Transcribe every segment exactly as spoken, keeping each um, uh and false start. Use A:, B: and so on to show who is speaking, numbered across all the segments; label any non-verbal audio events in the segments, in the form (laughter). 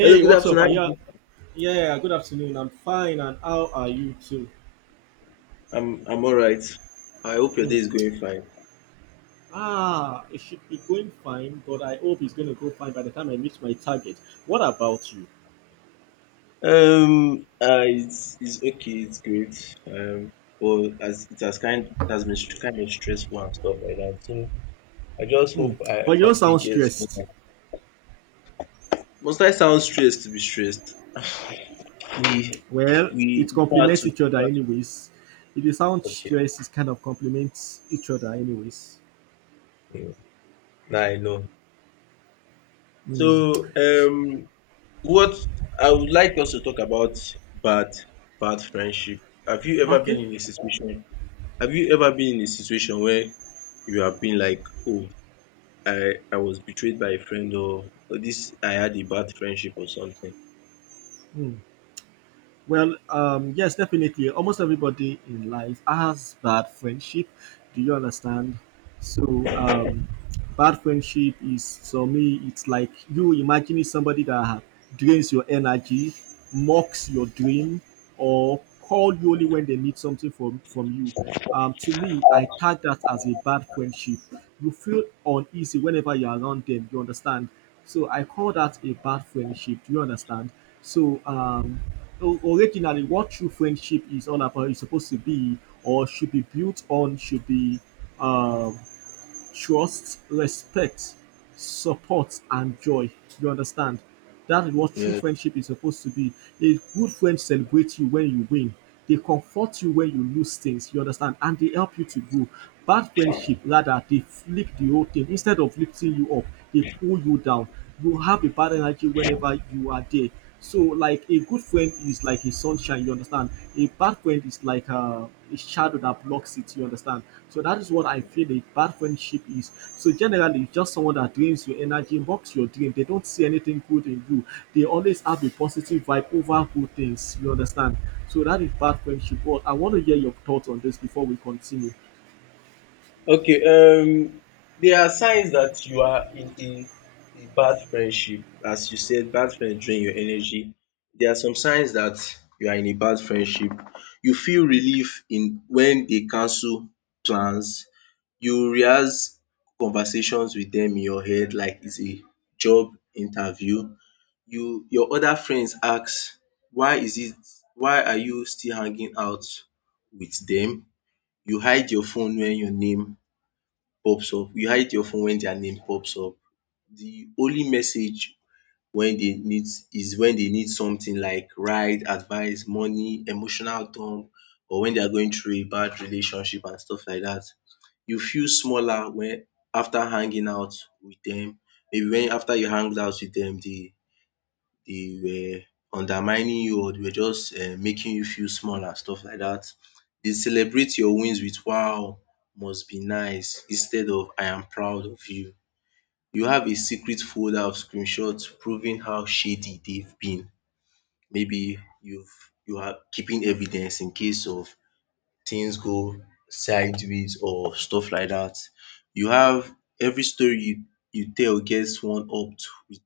A: Hello, good
B: what's up?
A: afternoon. How
B: Are
A: are you
B: you?
A: doing?
B: Yeah, good afternoon. I'm fine, and how are you too?
A: I'm I'm all right. I hope your day
B: Hmm.
A: is going fine.
B: Ah, it should be going fine, but I hope it's going to go fine by the time I meet my target. What about you?
A: Um, uh, it's it's okay. It's great. Um, well, as it has kind it has been str- kind of stressful and stuff like that. So I just hope
B: Hmm.
A: I,
B: But you
A: my
B: don't
A: day
B: sound
A: gets
B: stressed.
A: better. Must I sound stressed to be stressed? (sighs) we
B: Well,
A: we
B: it
A: have
B: complements
A: to,
B: each
A: we
B: other,
A: have
B: anyways. If you sound
A: to, okay.
B: stressed, it kind of complements each other, anyways.
A: Mm, Now I know. So
B: Hmm.
A: um, what I would like us to talk about, bad bad friendship. Have you ever been
B: Okay.
A: in a situation Have you ever been in a situation where you have been like, oh, I, I was betrayed by a friend, or, or this I had a bad friendship or something?
B: Hmm. Well, um, yes, definitely. Almost everybody in life has bad friendship. Do you understand? So, um, bad friendship is for me, it's like you imagining somebody that drains your energy, mocks your dream, or call you only when they need something from, from you. Um, to me, I tag that as a bad friendship. You feel uneasy whenever you're around them, you understand? So I call that a bad friendship. Do you understand? So um, o- originally, what true friendship is all about is supposed to be, or should be built on, should be um trust, respect, support, and joy. You understand? That is what true
A: Yeah.
B: friendship is supposed to be. A good friend celebrates you when you win. They comfort you when you lose things. You understand? And they help you to grow. Bad friendship, rather, they flick the whole thing. Instead of lifting you up, they pull you down. You have a bad energy whenever you are there. So, like, a good friend is like a sunshine. You understand? A bad friend is like a a shadow that blocks it. You understand? So that is what I feel a bad friendship is. So generally, it's just someone that drains your energy, mocks your dream. They don't see anything good in you. They always have a positive vibe over good things. You understand? So that is bad friendship. But I want to hear your thoughts on this before we continue.
A: Okay, um there are signs that you are in a, a bad friendship. As you said, bad friends drain your energy. There are some signs that you are in a bad friendship. You feel relief in when they cancel plans. You rehearse conversations with them in your head like it's a job interview. you your other friends ask, why is it why are you still hanging out with them? You hide your phone when your name pops up. You hide your phone when their name pops up. The only message when they need is when they need something, like ride, advice, money, emotional dump, or when they are going through a bad relationship and stuff like that. You feel smaller when after hanging out with them. Maybe when after you hang out with them, they they were undermining you, or they were just um making you feel small and stuff like that. They celebrate your wins with "Wow! Must be nice," instead of "I am proud of you." You have a secret folder of screenshots proving how shady they've been. Maybe you've you are keeping evidence in case of things go sideways or stuff like that. You have every story you you tell gets one up to with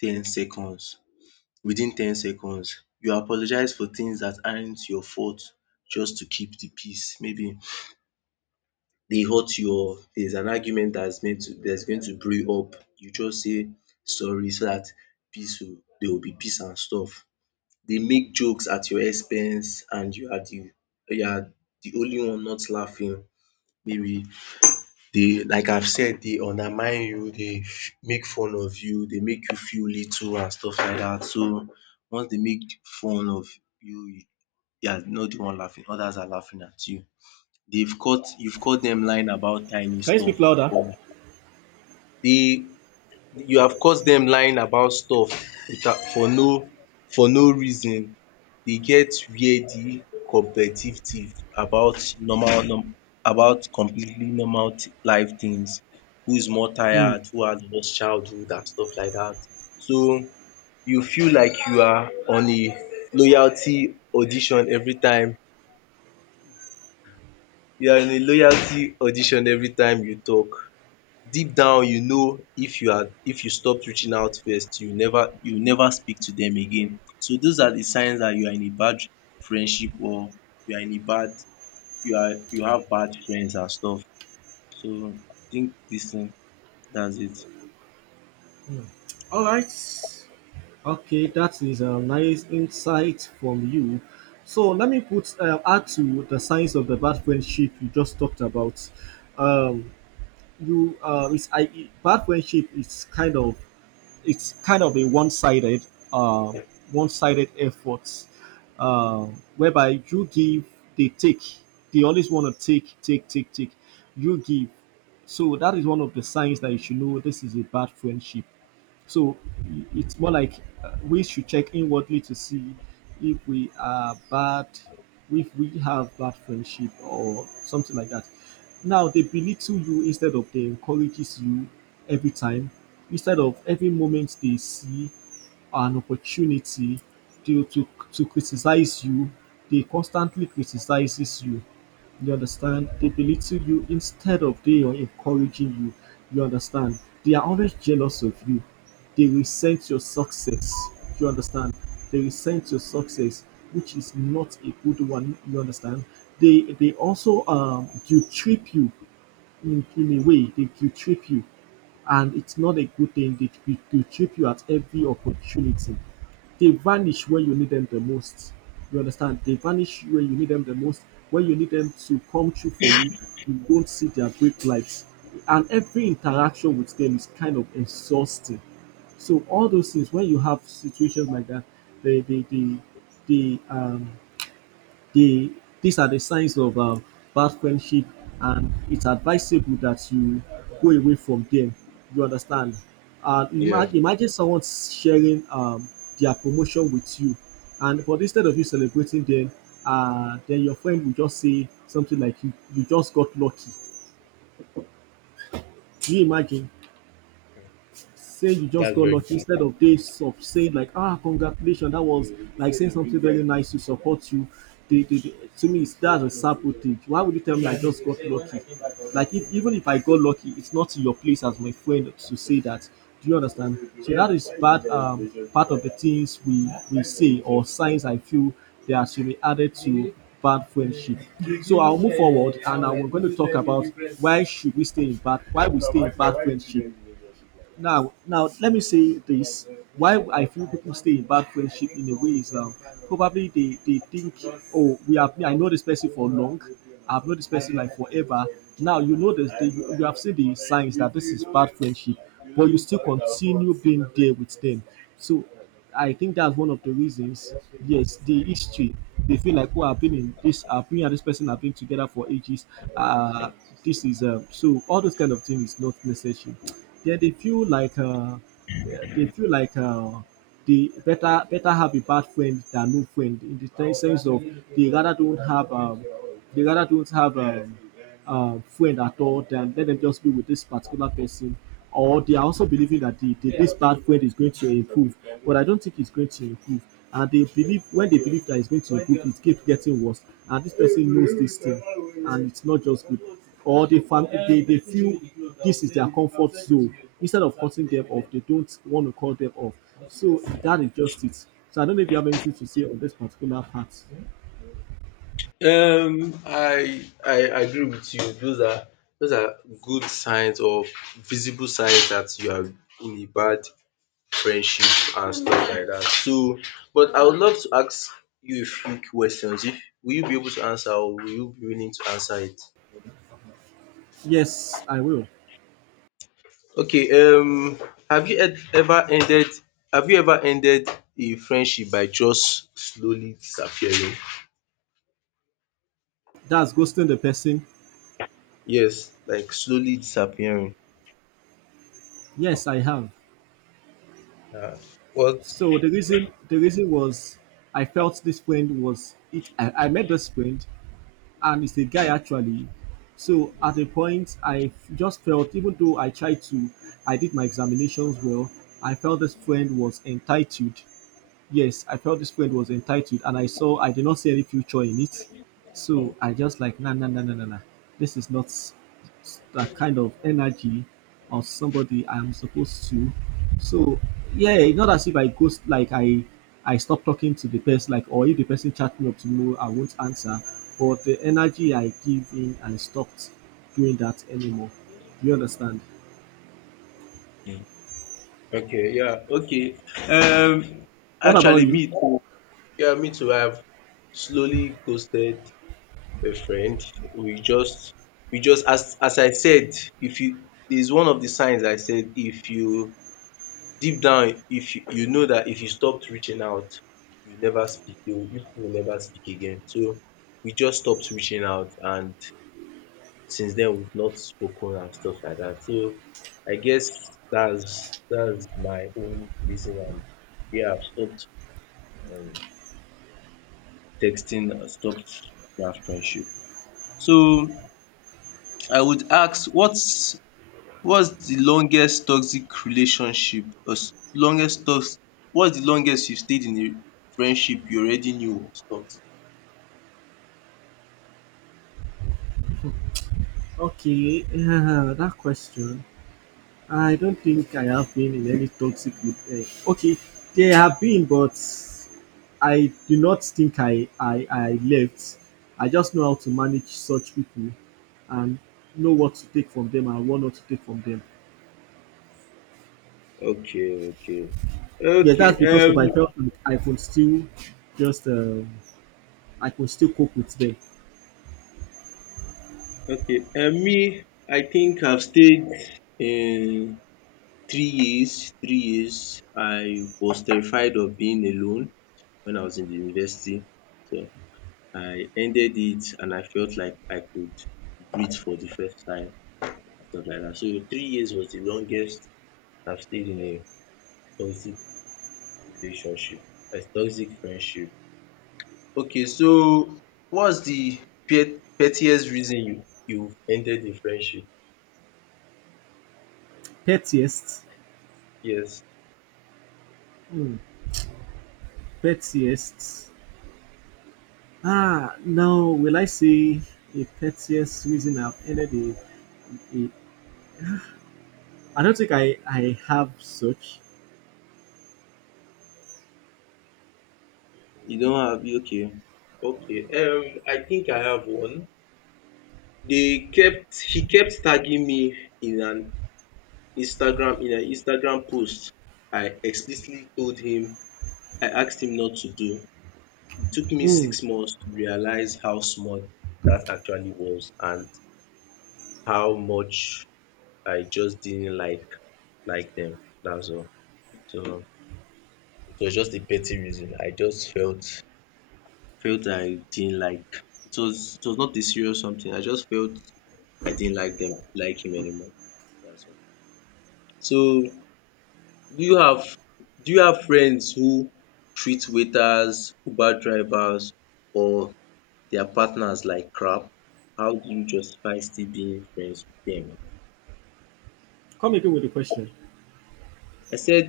A: ten seconds within ten seconds. You apologize for things dat aren't your fault just to keep de peace. Maybe dey hurt you, or there's an argument dat's meant to that's going to brew up, you just say sorry so dat peace will there will be peace and stuff. Dey make jokes at your expense and you are de you are de only one not laughing. Maybe they, like I've said, they undermine you, dey make fun of you, they make you feel little and stuff like that. So once they make fun of you, you you are not de one laughing, others are laughing at you. They've caught you've caught them lying about tiny
B: Can you
A: stuff,
B: speak louder?
A: but dey you have caught them lying about stuff without, for no for no reason. They get wia di competitive tiff about normal num about completely normal thi- life things: who is more
B: Hmm.
A: tired, who has lost childhood, and stuff like that. So you feel like you are on a loyalty audition every time you are in a loyalty audition every time you talk. Deep down you know, if you are if you stopped reaching out first, you never you never speak to them again. So those are the signs that you are in a bad friendship, or you are in a bad you are, you have bad friends and stuff. So I think this thing, that's it.
B: All right. Okay, that is a nice insight from you. So let me put uh, add to the signs of the bad friendship you just talked about. Um, you uh, it's I Bad friendship is kind of, it's kind of a one-sided uh, one-sided effort, uh, whereby you give, they take. They always want to take take take take, you give. So that is one of the signs that you should know this is a bad friendship. So i- it's more like, uh, we should check inwardly to see if we are bad, if we have bad friendship or something like that. Now they belittle you instead of they encourages you every time. Instead of every moment they see an opportunity to, to, to criticize you, they constantly criticizes you. You understand? They belittle you instead of they are encouraging you. You understand? They are always jealous of you. They resent your success. You understand? They resent your success, which is not a good one. You understand? They they also um guilt trip you in, in a way. They guilt trip you, and it's not a good thing. They guilt guilt trip you at every opportunity. They vanish when you need them the most. You understand? They vanish when you need them the most. When you need them to come true for you, you don't see their brake lights. And every interaction with them is kind of exhausting. So all those things, when you have situations like that, they they they, they um they these are the signs of um, bad friendship, and it's advisable that you go away from them, you understand? And
A: Yeah,
B: imagine imagine someone sharing um, their promotion with you, and but instead of you celebrating them, uh, then your friend will just say something like you, you just got lucky. Do you imagine? Say you just
A: that's
B: got
A: very
B: lucky instead
A: bad.
B: of days of saying like, ah, congratulations, that was like, saying something very nice to support you. They, they, they- to me, it's that's a sample. Why would you tell me I just got lucky? Like, if, even if I got lucky, it's not in your place as my friend to say that. Do you understand? So that is part um part of the things we we say, or signs I feel that should be added to bad friendship. So I'll move forward, and I'm going to talk about why should we stay in bad why we stay in bad friendship. Now, now let me say this: Why I feel people stay in bad friendship in a way is, um, probably they they think, oh, we have I know this person for long, I've known this person like forever. Now you know this, the, you you have seen the signs that this is bad friendship, but you still continue being there with them. So I think that's one of the reasons. Yes, the history. They feel like what happened in this happened, and this person have been together for ages. Uh this is um So all those kind of things is not necessary. Yeah, they feel like uh they feel like uh they better better have a bad friend than no friend, in the sense of they rather don't have um they rather don't have um uh, friend at all, then let them just be with this particular person. Or they are also believing that the, the, this bad friend is going to improve, but I don't think it's going to improve. And they believe when they believe that it's going to improve, it keeps getting worse, and this person knows this thing, and it's not just good. Or they fam- they, they feel this is their comfort zone. Instead of cutting them off, they don't want to cut them off. So that is just it. So I don't know if you have anything to say on this particular part.
A: Um, I I agree with you. Those are those are good signs, or visible signs that you are in a bad friendship and stuff like that. So, but I would love to ask you a few questions. If Will you be able to answer, or will you be willing to answer it?
B: Yes, I will.
A: Okay, um have you ed- ever ended have you ever ended a friendship by just slowly disappearing?
B: That's ghosting the person.
A: Yes, like slowly disappearing.
B: Yes, I have.
A: Um what
B: So the reason the reason was I felt this friend was it. I, I met this friend, and it's a guy actually. So at a point, I f- just felt, even though I tried to, I did my examinations well. I felt this friend was entitled. Yes, I felt this friend was entitled, and I saw I did not see any future in it. So I just like, nah nah nah nah nah nah. This is not s- that kind of energy of somebody I'm supposed to. So yeah, it's not as if I ghost. Like, I I stop talking to the person, like, or if the person chat me up tomorrow I won't answer. But the energy I give in, and stopped doing that anymore. Do you understand?
A: Okay, yeah, okay. um
B: What about
A: Actually,
B: you?
A: me too. yeah Me too, I have slowly ghosted a friend. We just we just, as as I said, if you is one of the signs I said, if you deep down, if you you know that if you stopped reaching out, you never speak you will- you will never speak again. So we just stopped reaching out, and since then we've not spoken and stuff like that. So I guess that's that's my own reason. And yeah, I've stopped, um, texting, I've stopped that friendship. So I would ask, what's What's the longest toxic relationship os longest tox what's the longest you stayed in a friendship you already knew was toxic?
B: Okay, (laughs) yeah, that question. I don't think I have been in any toxic re- uh, okay, there have been, but I do not think I, I I left. I just know how to manage such people, and know what to take from them and what not to take from them.
A: Okay, okay.
B: Yes,
A: Okay,
B: that's because
A: um
B: of I felt like I could still just um, I could still cope with them.
A: okay, um me, I think I've stayed in three years, three years. I was terrified of being alone when I was in the university. So I ended it and I felt like I could breathe for the first time and stuff like that. So three years was the longest I've stayed in a toxic relationship, a toxic friendship. Okay, so what's the pet- pettiest reason you you've ended the friendship?
B: Pettiest,
A: Yes.
B: hmm, pettiest. Ah, now, will I say a pettiest reason I've ended a, a, I don't think I, I have such.
A: You don't have? Okay, okay. Um, I think I have one. They kept he kept tagging me in an Instagram in an Instagram post. I explicitly told him, I asked him not to do. It took me
B: Hmm.
A: six months to realize how small that actually was, and how much I just didn't like like them. That's all. So it was just a petty reason. I just felt felt I didn't like. It was it was not a serious something. I just felt I didn't like them, like him, anymore. That's all. So do you have do you have friends who treat waiters, Uber drivers or their partners like crap? How do you justify still being friends with them?
B: Come again with the question.
A: I said,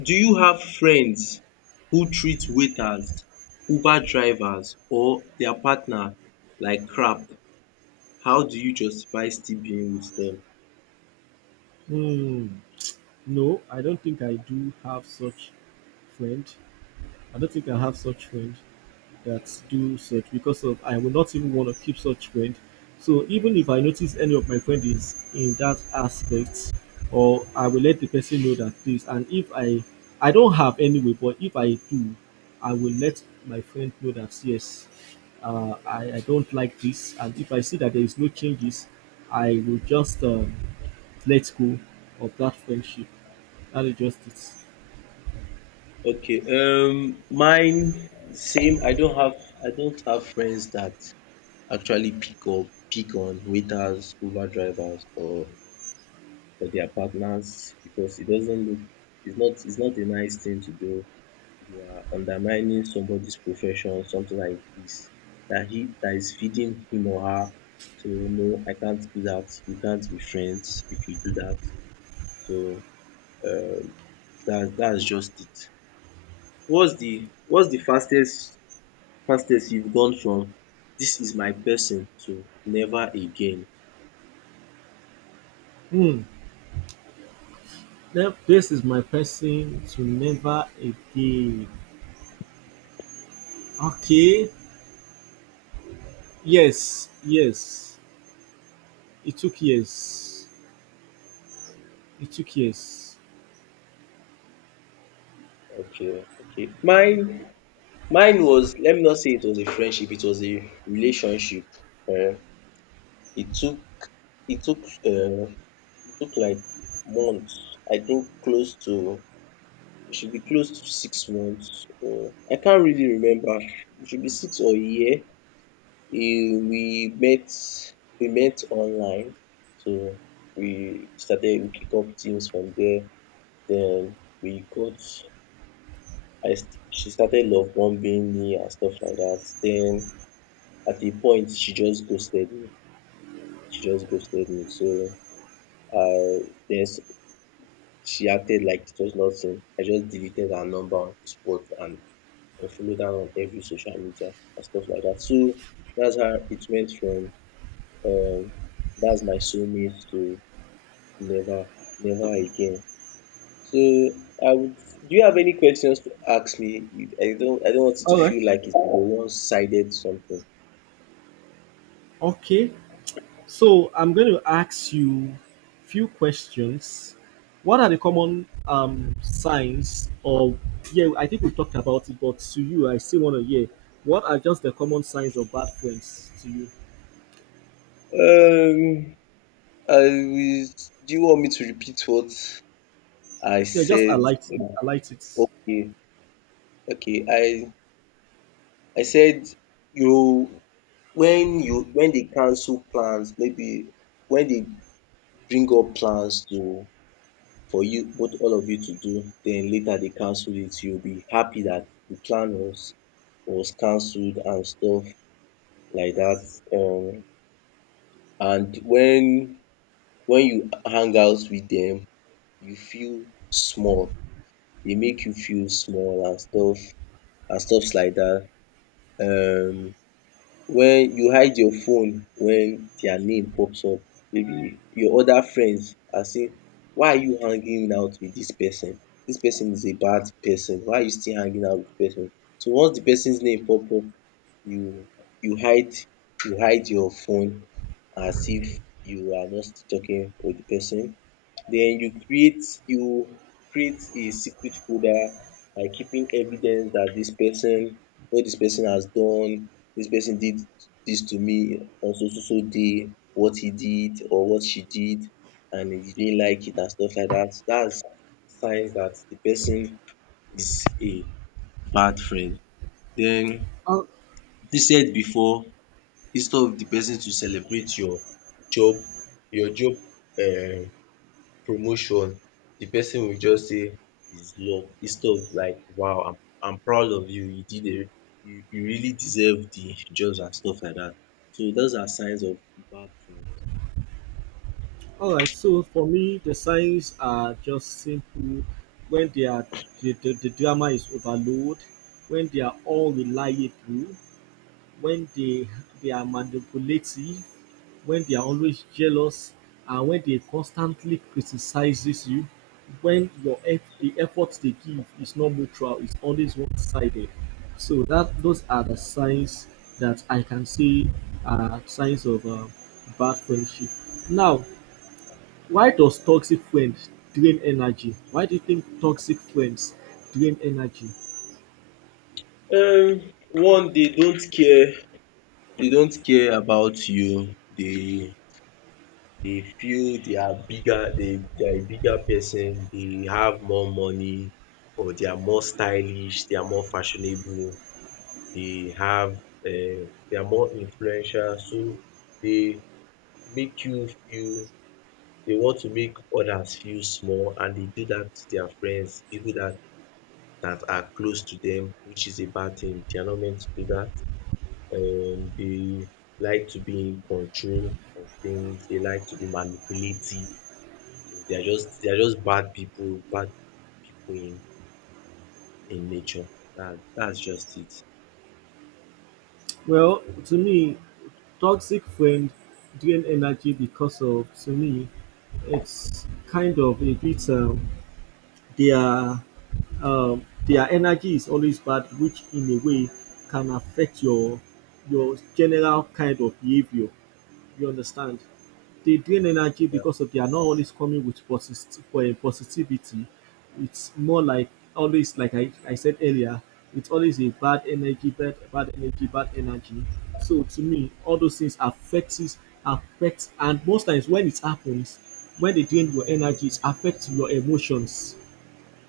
A: do you have friends who treat waiters, Uber drivers or their partner like crap? How do you justify still being with them?
B: Hmm. No, I don't think I do have such friend. I don't think I have such friend that do such, because of I will not even want to keep such friend. So even if I notice any of my friend is in that aspect, or I will let the person know that this. And if I I don't have anyway, but if I do, I will let my friend know that yes, uh, I I don't like this. And if I see that there is no changes, I will just um, let go of that friendship. That is just it.
A: Okay, um, mine same. I don't have I don't have friends that actually pick up pick on waiters, Uber drivers or or their partners, because it doesn't look, it's not it's not a nice thing to do. You are undermining somebody's profession, something like this, that he that is feeding him or her. So no, I can't do that. We can't be friends if you do that. So um that's that's just it. What's the what's the fastest fastest you've gone from, this is my person, to never again?
B: Hmm. Now, this is my person to never again. Okay. Yes. Yes. It took years. It took years.
A: Okay, okay. Mine mine was, let me not say it was a friendship, it was a relationship. Um, it took it took um it took like months. I think close to, it should be close to six months, or I can't really remember. It should be six or a year. Eh, We met we met online, so we started we kick up things from there. Then we got, I st- she started love bombing me and stuff like that. Then at a point she just ghosted me. She just ghosted me. So I then she acted like it was nothing. I just deleted her number on the spot and unfollowed her on every social media and stuff like that. So that's how it went from, um that's my soulmate, to never, never again. So I would, do you have any questions to ask me? I don't I don't want it to
B: All right.
A: feel like it's a one sided something.
B: Okay. So I'm going to ask you few questions. What are the common um, signs of, yeah, I think we talked about it, but to you, I still want to hear. What are just the common signs of bad friends to you?
A: Um, I will, do you want me to repeat what I
B: Yeah, just
A: said?
B: highlight, highlight it.
A: Okay, okay. I I said, you when you when they cancel plans, maybe when they bring up plans to for you both, all of you to do, then later they cancel it, you'll be happy that the plan was was cancelled and stuff like that. Um, and when when you hang out with them, you feel small. They make you feel small and stuff and stuffs like that. Um, when you hide your phone when their name pops up, maybe your other friends and say, why are you hanging out with dis person? Dis person is a bad person, why are you still hanging out with the person? So once the person's name pop up, you you hide you hide your phone as if you are not still talking with the person. Den you create you create a secret folder by keeping evidence dat dis person, what dis person has done, dis person did dis to me on so so so day, what he did or what she did and he didn't like it and stuff like dat. Dats signs dat de person is a bad friend. Den
B: Uh,
A: you said before, instead of de person to celebrate your job, your job, um promotion, the person will just say it's luck instead of like, wow, I'm I'm proud of you, you did a you you really deserve the jobs and stuff like that. So those are signs of bad friends.
B: All right, so for me, the signs are just simple: when they are the, the, the drama is overload, when they are all unreliable, when they they are manipulative, when they are always jealous, and when they constantly criticizes you, when your eff- the efforts they give is not mutual, it's always one-sided. So that those are the signs that I can see are signs of uh, bad friendship. Now, why does toxic friend drain energy? Why do you think toxic friends drain energy?
A: um One, they don't care, they don't care about you. They they feel they are bigger, they they are a bigger person, they have more money, or they are more stylish, they are more fashionable, they have um they are more influential. So they make you feel, they want to make others feel small, and they do that to their friends, people that that are close to them, which is a bad thing. They are not meant to do that. Um they like to be in control of things, they like to be manipulative. So they are just they are just bad people, bad people in in nature. That that's just it.
B: Well, to me, toxic friend drain energy because, of to me, it's kind of a bit, um, they um, their energy is always bad, which in a way can affect your your general kind of behavior. You understand? They drain energy
A: Yeah.
B: because of they are not always coming with positive for positivity. It's more like, always, like I, I said earlier, it's always a bad energy, bad bad energy, bad energy. So to me, all those things affects it- affects, and most times when it happens, when they drain your energy, it affects your emotions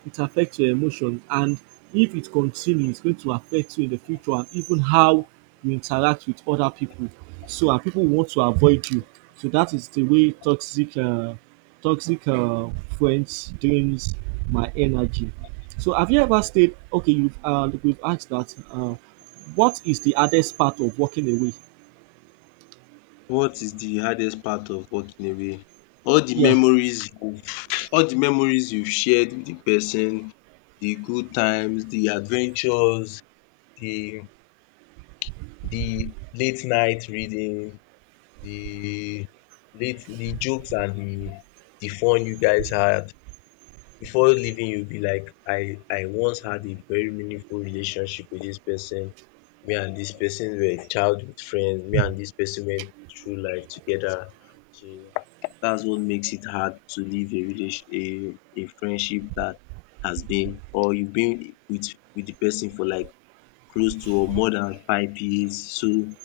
B: it affects your emotions, and if it continues it's going to affect you in the future, and even how you interact with other people. So, and people want to avoid you. So that is the way toxic uh, toxic, uh, friends drains my energy. So have you ever stayed, okay, you've, uh, we've asked that. Uh, what is the hardest part of walking away?
A: What is the hardest part of walking away? All the
B: Yeah.
A: memories, all the memories you shared with the person, the good times, the adventures, the the late night reading, the late the jokes and the the fun you guys had. Before leaving you will be like, I I once had a very meaningful relationship with this person. Me and this person were childhood friends. Me and this person went through life together. So that's what makes it hard to leave a relation a a friendship that has been, or you've been with with the person for like close to or more than five years. So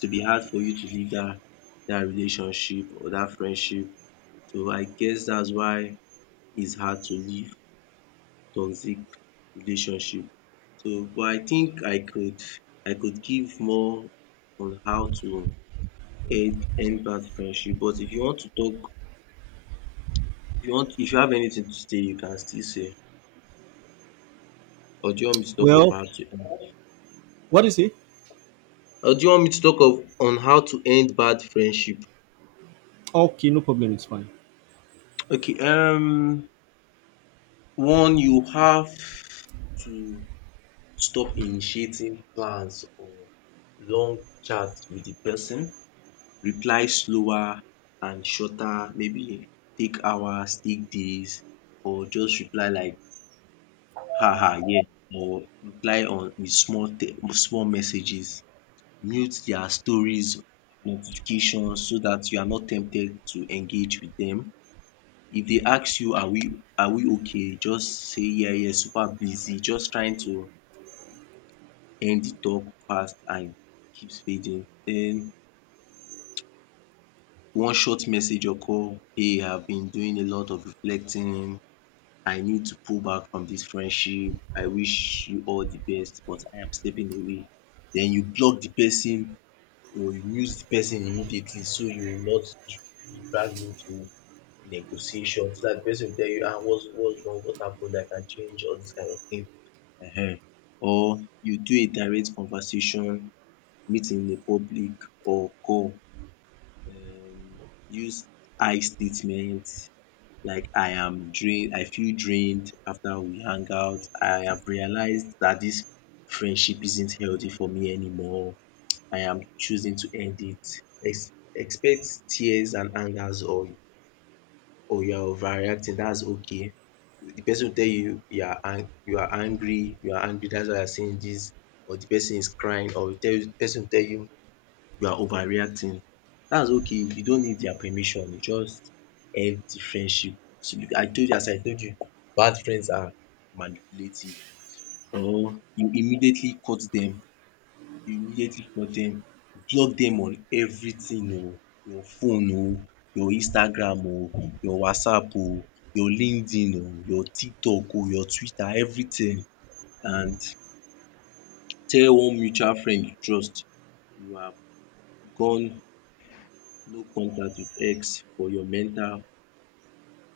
A: to be hard for you to leave that that relationship or that friendship. So I guess that's why it's hard to leave toxic relationship. So but I think I could I could give more on how to end end bad friendship. But if you want to talk, if you want, if you have anything to say, you can still say. Or do you want me to talk of
B: Well,
A: how to
B: what is it?
A: Or do you want me to talk of on how to end bad friendship?
B: Okay, no problem, it's fine.
A: Okay. Um one, you have to stop initiating plans or long chats with the person. Reply slower and shorter, maybe take hours, take days, or just reply like, “ha ha yeah,” or reply on in small te- small messages. Mute their stories, notifications, so that you are not tempted to engage with them. If they ask you, “are we are we okay?” just say, “yeah yeah super busy,” just trying to end the talk fast and keeps fading. Den one short message occur, “Hey, I've been doing a lot of reflecting. I need to pull back from this friendship. I wish you all the best, but I am stepping away.” Then you block the person or you mute the person immediately so you will not be dragged into negotiation, so that the person go tell you, “Ah, what's what's wrong? What happen? I can change.” All this kind of thing. um Or you do a direct conversation, meet in a public or call. um Use I statements like, I am drained, I feel drained after we hang out. I have realized that this friendship isn't healthy for me anymore. I am choosing to end it. Ex- expect tears and angers, or or you are overreacting. That's okay. The person will tell you, you are ang- you are angry, you are angry. That's why you are saying this. Or the person is crying, or will tell you, the person will tell you you are overreacting. That's okay. You don't need their permission. You just end the friendship. So, I told you as I told you, bad friends are manipulative. Or you immediately cut dem, you immediately cut dem, block dem on everything oh. Your phone oh, your Instagram oh, your WhatsApp oh, your LinkedIn oh, your TikTok oh, your Twitter, everything. And tell one mutual friend you trust, you have gone no contact with X for your mental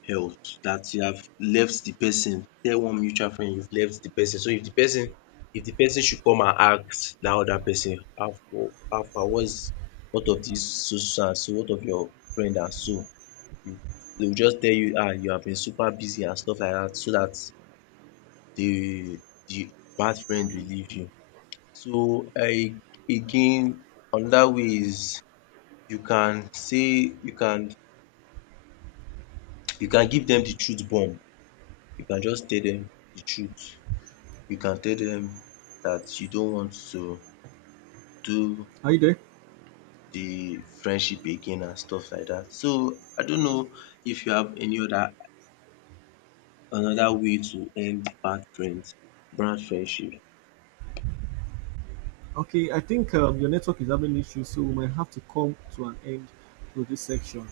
A: health, dat you have left de person. Tell one mutual friend you've left de person. So if de person if de person should come and ask dat other person, how far, how far, what is what of dis so so and so, what of your friend and so, you dey go just tell you, “ah you have been super busy,” and stuff like dat, so dat de de bad friend will leave you. So I again, another way is, you can say you can, you can give dem the truth bomb. You can just tell dem the truth. You can tell dem dat you don't want to do
B: Are you there?
A: the friendship again and stuff like dat. So, I don't know if you have any other another way to end bad friends bad friendship.
B: Okay, I think um, your network is having issues, so we might have to come to an end to this section.